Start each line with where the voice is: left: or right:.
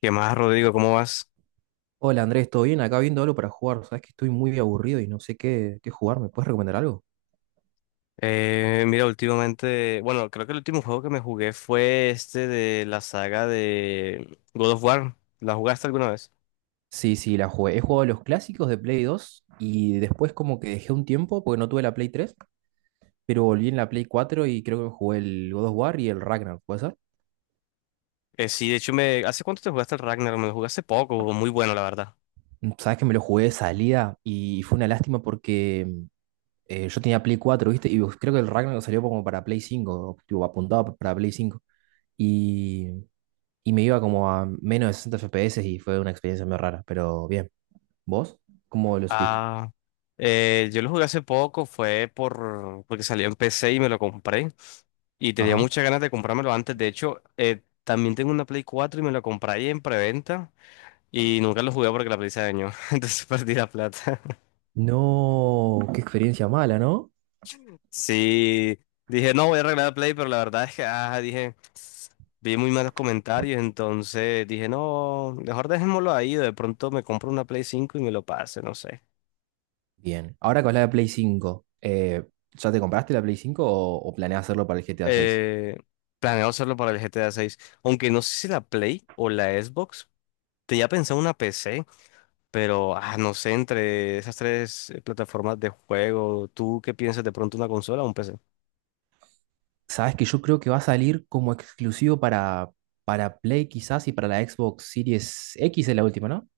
left: ¿Qué más, Rodrigo? ¿Cómo vas?
right: Hola Andrés, ¿todo bien? Acá viendo algo para jugar. Sabes que estoy muy aburrido y no sé qué jugar. ¿Me puedes recomendar algo?
left: Mira, últimamente, bueno, creo que el último juego que me jugué fue este de la saga de God of War. ¿La jugaste alguna vez?
right: Sí, sí, la jugué. He jugado los clásicos de Play 2 y después como que dejé un tiempo porque no tuve la Play 3, pero volví en la Play 4 y creo que me jugué el God of War y el Ragnar, ¿puede ser?
left: Sí, de hecho, me... ¿hace cuánto te jugaste el Ragnar? Me lo jugué hace poco, muy bueno, la verdad.
right: Sabes que me lo jugué de salida y fue una lástima porque yo tenía Play 4, ¿viste? Y creo que el Ragnar salió como para Play 5, tipo, apuntado para Play 5. Y, y me iba como a menos de 60 FPS y fue una experiencia muy rara, pero bien. ¿Vos? ¿Cómo lo sentiste?
left: Ah, yo lo jugué hace poco, fue por... porque salió en PC y me lo compré. Y tenía
right: Ajá.
left: muchas ganas de comprármelo antes. De hecho, también tengo una Play 4 y me la compré ahí en preventa. Y nunca lo jugué porque la Play se dañó. Entonces perdí la plata.
right: No, qué experiencia mala, ¿no?
left: Sí, dije, no, voy a arreglar el Play, pero la verdad es que, dije, vi muy malos comentarios, entonces dije, no, mejor dejémoslo ahí, de pronto me compro una Play 5 y me lo pase, no sé.
right: Bien. Ahora con la de Play 5, ¿ya te compraste la Play 5 o planeas hacerlo para el GTA 6?
left: Eh, Planeo hacerlo para el GTA 6, aunque no sé si la Play o la Xbox, tenía pensado una PC, pero, no sé, entre esas tres plataformas de juego, ¿tú qué piensas de pronto una consola o un PC?
right: Sabes que yo creo que va a salir como exclusivo para Play quizás, y para la Xbox Series X es la última, ¿no?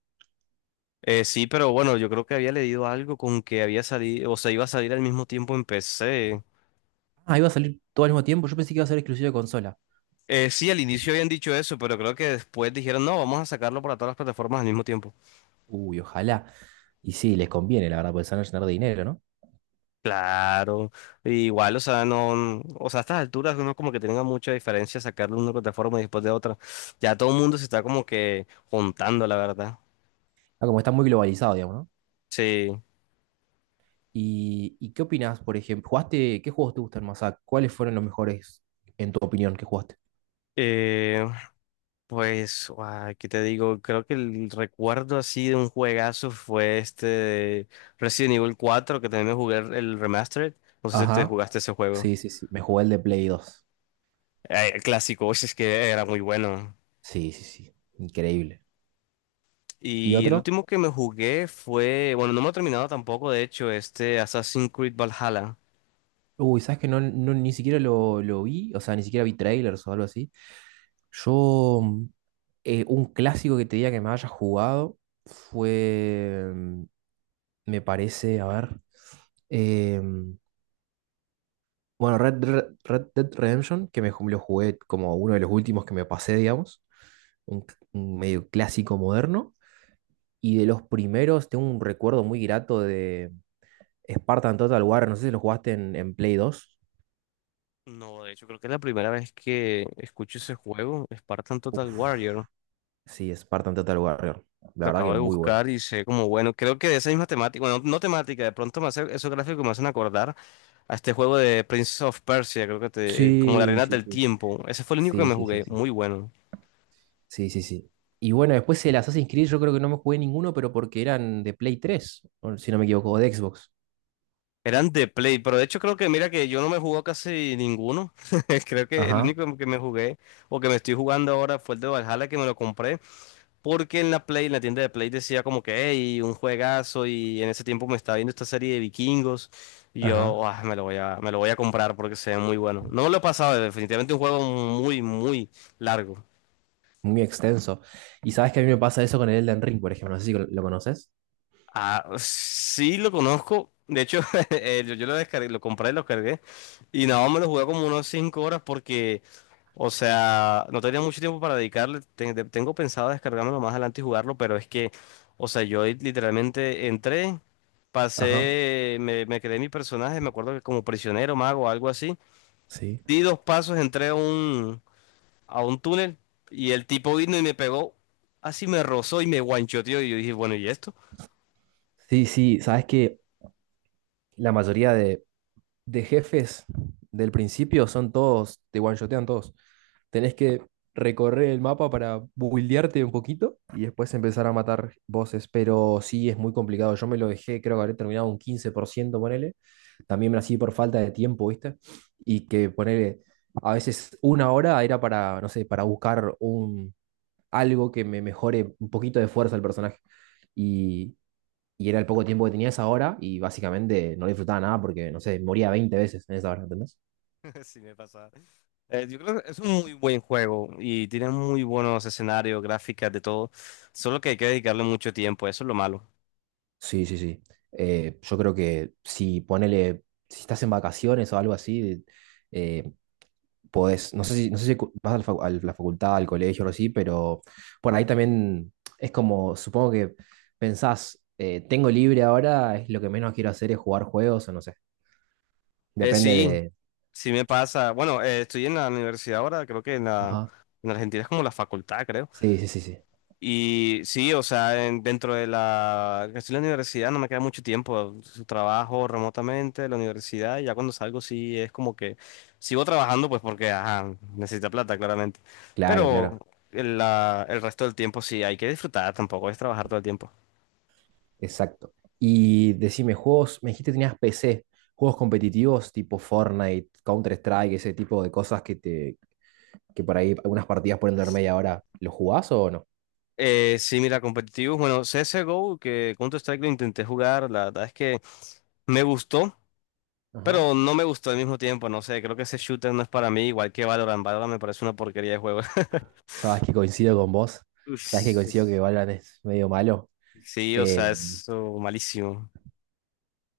left: Sí, pero bueno, yo creo que había leído algo con que había salido, o sea, iba a salir al mismo tiempo en PC.
right: Ah, iba a salir todo al mismo tiempo. Yo pensé que iba a ser exclusivo de consola.
left: Sí, al inicio habían dicho eso, pero creo que después dijeron, no, vamos a sacarlo para todas las plataformas al mismo tiempo.
right: Uy, ojalá. Y sí, les conviene, la verdad, porque se van a llenar de dinero, ¿no?
left: Claro, igual, o sea, no, o sea, a estas alturas uno como que tenga mucha diferencia sacarlo de una plataforma y después de otra. Ya todo el mundo se está como que juntando, la verdad.
right: Ah, como está muy globalizado, digamos, ¿no?
left: Sí.
right: ¿Y qué opinás, por ejemplo? ¿Jugaste? ¿Qué juegos te gustan más? Ah, ¿cuáles fueron los mejores, en tu opinión, que jugaste?
left: Eh, ¿Qué te digo? Creo que el recuerdo así de un juegazo fue este de Resident Evil 4, que también me jugué el remastered. No sé si te
right: Ajá.
left: jugaste ese juego.
right: Sí, sí, sí. Me jugué el de Play 2.
left: El clásico, uy, es que era muy bueno.
right: Sí, sí, sí. Increíble. ¿Y
left: Y el
right: otro?
left: último que me jugué fue, bueno, no me lo he terminado tampoco, de hecho, este Assassin's Creed Valhalla.
right: Uy, ¿sabes que ni siquiera lo vi? O sea, ni siquiera vi trailers o algo así. Yo, mm, un clásico que te diga que me haya jugado fue, me parece, a ver, em, bueno, Red Dead Redemption, que lo jugué como uno de los últimos que me pasé, digamos, un medio clásico moderno. Y de los primeros, tengo un recuerdo muy grato de Spartan Total Warrior. No sé si lo jugaste en Play 2.
left: No, de hecho, creo que es la primera vez que escucho ese juego, Spartan Total
right: Uf,
left: Warrior.
right: sí, Spartan Total Warrior. La
left: Lo
right: verdad
left: acabo
right: que
left: de
right: muy bueno.
left: buscar y sé como, bueno, creo que de esa misma temática, bueno, no temática, de pronto me hace, esos gráficos me hacen acordar a este juego de Prince of Persia, creo que te, como la
right: Sí,
left: Arena
right: sí,
left: del
right: sí.
left: Tiempo. Ese fue el único que
right: Sí,
left: me
right: sí, sí,
left: jugué,
right: sí.
left: muy bueno.
right: Sí, sí, sí. Y bueno, después el Assassin's Creed yo creo que no me jugué ninguno, pero porque eran de Play 3, o si no me equivoco, o de Xbox.
left: Eran de Play, pero de hecho creo que mira que yo no me jugó casi ninguno. Creo que el
right: Ajá,
left: único que me jugué o que me estoy jugando ahora fue el de Valhalla que me lo compré porque en la Play, en la tienda de Play decía como que, hey, un juegazo y en ese tiempo me estaba viendo esta serie de vikingos y
right: ajá.
left: yo, "Ah, me lo voy a, me lo voy a comprar porque se ve muy bueno. No me lo he pasado, definitivamente un juego muy, muy largo.
right: Muy extenso. Y sabes que a mí me pasa eso con el Elden Ring, por ejemplo. No sé si lo conoces.
left: Ah, sí lo conozco. De hecho, yo lo descargué, lo compré lo cargué. Y nada, más me lo jugué como unos 5 horas porque o sea, no tenía mucho tiempo para dedicarle. Tengo pensado descargármelo más adelante y jugarlo, pero es que, o sea, yo ahí literalmente entré,
right: Ajá,
left: pasé, me creé mi personaje, me acuerdo que como prisionero, mago, algo así.
right: sí.
left: Di dos pasos, a un túnel y el tipo vino y me pegó, así me rozó y me guanchoteó. Y yo dije, bueno, ¿y esto?
right: Sí, sí, sabes que la mayoría de jefes del principio son todos, te one-shotean todos. Tenés que recorrer el mapa para buildearte un poquito y después empezar a matar bosses, pero sí es muy complicado. Yo me lo dejé, creo que habré terminado un 15%, ponele. También me así por falta de tiempo, ¿viste? Y que ponele, a veces una hora era para, no sé, para buscar algo que me mejore un poquito de fuerza al personaje. Y, y era el poco tiempo que tenía esa hora y básicamente no le disfrutaba nada porque, no sé, moría 20 veces en esa hora, ¿entendés?
left: Sí me pasa. Yo creo que es un muy buen juego y tiene muy buenos escenarios, gráficas, de todo. Solo que hay que dedicarle mucho tiempo, eso es lo malo.
right: Sí, sí, sí. Yo creo que si ponele, si estás en vacaciones o algo así, eh, podés, no sé si vas a la, a la facultad, al colegio o así, pero por ahí también es como, supongo que pensás, tengo libre ahora, es lo que menos quiero hacer es jugar juegos o no sé. Depende
left: Sí.
right: de...
left: Sí me pasa, bueno, estoy en la universidad ahora, creo que en la,
right: Ajá.
left: en Argentina es como la facultad, creo.
right: Sí, sí, sí, sí.
left: Y sí, o sea, en- dentro de la, que estoy en la universidad no me queda mucho tiempo, su trabajo remotamente, la universidad, y ya cuando salgo sí es como que sigo trabajando pues porque, ajá, necesita plata claramente.
right: Claro,
left: Pero
right: claro,
left: el resto del tiempo sí hay que disfrutar, tampoco es trabajar todo el tiempo.
right: exacto. Y decime, juegos, me dijiste que tenías PC, juegos competitivos tipo Fortnite, Counter-Strike, ese tipo de cosas que por ahí algunas partidas pueden durar media hora, ¿los jugás o no?
left: Sí, mira, competitivos, bueno, CSGO, que Counter-Strike lo intenté jugar, la verdad es que... Me gustó,
right: Ajá.
left: pero no me gustó al mismo tiempo, no sé, creo que ese shooter no es para mí, igual que Valorant. Valorant me parece una porquería de juego.
right: Sabes que coincido con vos, sabes que coincido que
left: Uf,
right: Valorant es medio malo.
left: sí, o
right: Eh,
left: sea, es oh, malísimo.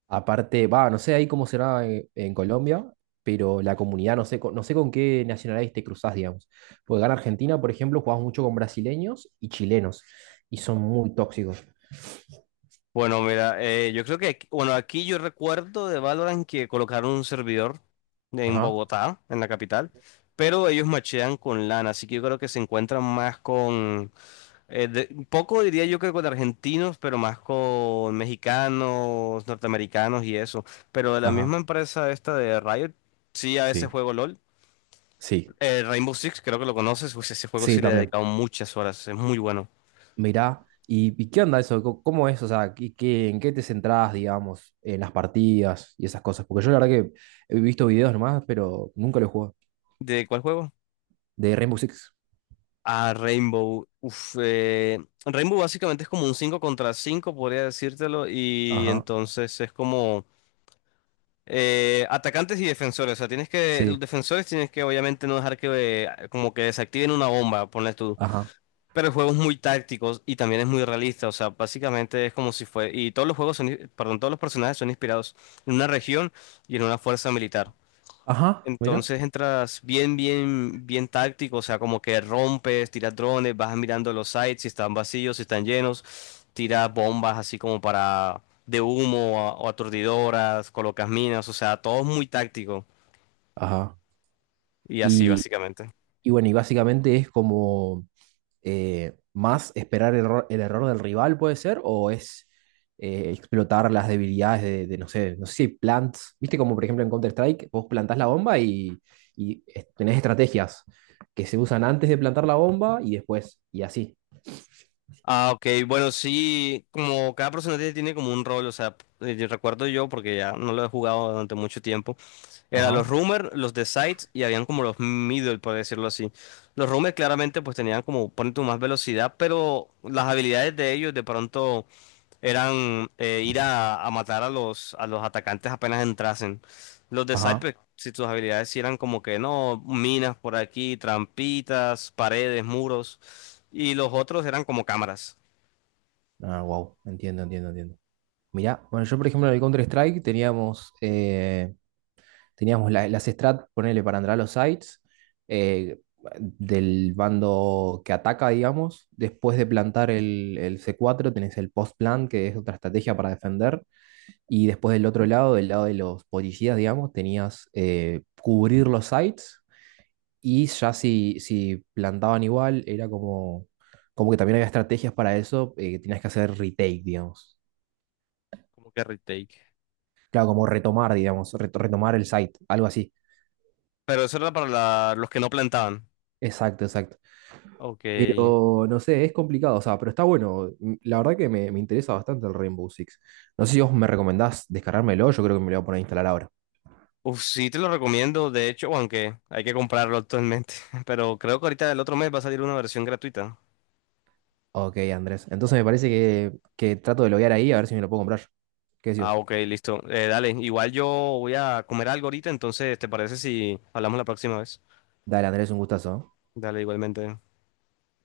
right: Aparte, va, no sé ahí cómo será en Colombia, pero la comunidad, no sé, no sé con qué nacionalidades te cruzás, digamos. Porque acá en Argentina, por ejemplo, jugás mucho con brasileños y chilenos, y son muy tóxicos.
left: Bueno, mira, yo creo que, aquí- bueno, aquí yo recuerdo de Valorant que colocaron un servidor en
right: Ajá.
left: Bogotá, en la capital, pero ellos machean con LAN, así que yo creo que se encuentran más con, un poco diría yo que con argentinos, pero más con mexicanos, norteamericanos y eso. Pero de la misma
right: Ajá,
left: empresa esta de Riot, sí, a veces
right: sí,
left: juego LOL.
right: sí.
left: Rainbow 6, creo que lo conoces, pues ese juego
right: Sí,
left: sí le he
right: también.
left: dedicado muchas horas, es muy bueno.
right: Mirá, ¿y qué onda eso? ¿Cómo es? O sea, en qué te centrás, digamos, en las partidas y esas cosas? Porque yo la verdad que he visto videos nomás, pero nunca lo he jugado.
left: ¿De cuál juego?
right: De Rainbow Six.
left: Ah, Rainbow. Rainbow básicamente es como un 5 contra 5 podría decírtelo, y
right: Ajá.
left: entonces es como atacantes y defensores. O sea, tienes que, los
right: Sí.
left: defensores tienes que obviamente no dejar que como que desactiven una bomba, ponle tú.
right: Ajá.
left: Pero el juego es muy táctico y también es muy realista, o sea, básicamente es como si fue, y todos los juegos son, perdón, todos los personajes son inspirados en una región y en una fuerza militar.
right: Ajá. Mira.
left: Entonces entras bien, bien, bien táctico, o sea, como que rompes, tiras drones, vas mirando los sites, si están vacíos, si están llenos, tiras bombas así como para de humo o aturdidoras, colocas minas, o sea, todo es muy táctico
right: Ajá.
left: y así
right: Y,
left: básicamente.
right: y bueno, y básicamente es como, más esperar el error del rival, puede ser, o es explotar las debilidades de no sé si hay plants, viste como por ejemplo en Counter-Strike, vos plantás la bomba y tenés estrategias que se usan antes de plantar la bomba y después, y así.
left: Ah, ok, bueno, sí, como cada personaje tiene como un rol, o sea, yo recuerdo yo, porque ya no lo he jugado durante mucho tiempo, eran
right: Ajá,
left: los Rumors, los de Sides y habían como los Middle, por decirlo así. Los Rumors claramente pues tenían como, ponen tu más velocidad, pero las habilidades de ellos de pronto eran a matar a los atacantes apenas entrasen. Los de Side,
right: ajá.
left: pues, si tus habilidades sí eran como que no, minas por aquí, trampitas, paredes, muros, y los otros eran como cámaras.
right: Ah, wow, entiendo, entiendo, entiendo. Mirá, bueno, yo por ejemplo en el Counter-Strike teníamos las strat, ponele para entrar a los sites, eh, del bando que ataca, digamos. Después de plantar el C4 tenés el post-plant, que es otra estrategia para defender. Y después del otro lado, del lado de los policías, digamos, tenías cubrir los sites. Y ya si plantaban igual, era como que también había estrategias para eso, que tenías que hacer retake, digamos.
left: Como que retake.
right: Claro, como retomar, digamos, retomar el site, algo así.
left: Pero eso era para los que no plantaban.
right: Exacto, exacto.
left: Ok.
right: Pero no sé, es complicado, o sea, pero está bueno. La verdad que me interesa bastante el Rainbow Six. No sé si vos me recomendás descargármelo, yo creo que me lo voy a poner a instalar ahora.
left: Uf, sí te lo recomiendo, de hecho, aunque hay que comprarlo actualmente. Pero creo que ahorita el otro mes va a salir una versión gratuita.
right: Ok, Andrés. Entonces me parece que trato de loguear ahí a ver si me lo puedo comprar. ¿Qué decís
left: Ah,
right: vos?
left: ok, listo. Dale, igual yo voy a comer algo ahorita, entonces, ¿te parece si hablamos la próxima vez?
right: Dale, Andrés, un gustazo. ¿Eh?
left: Dale, igualmente.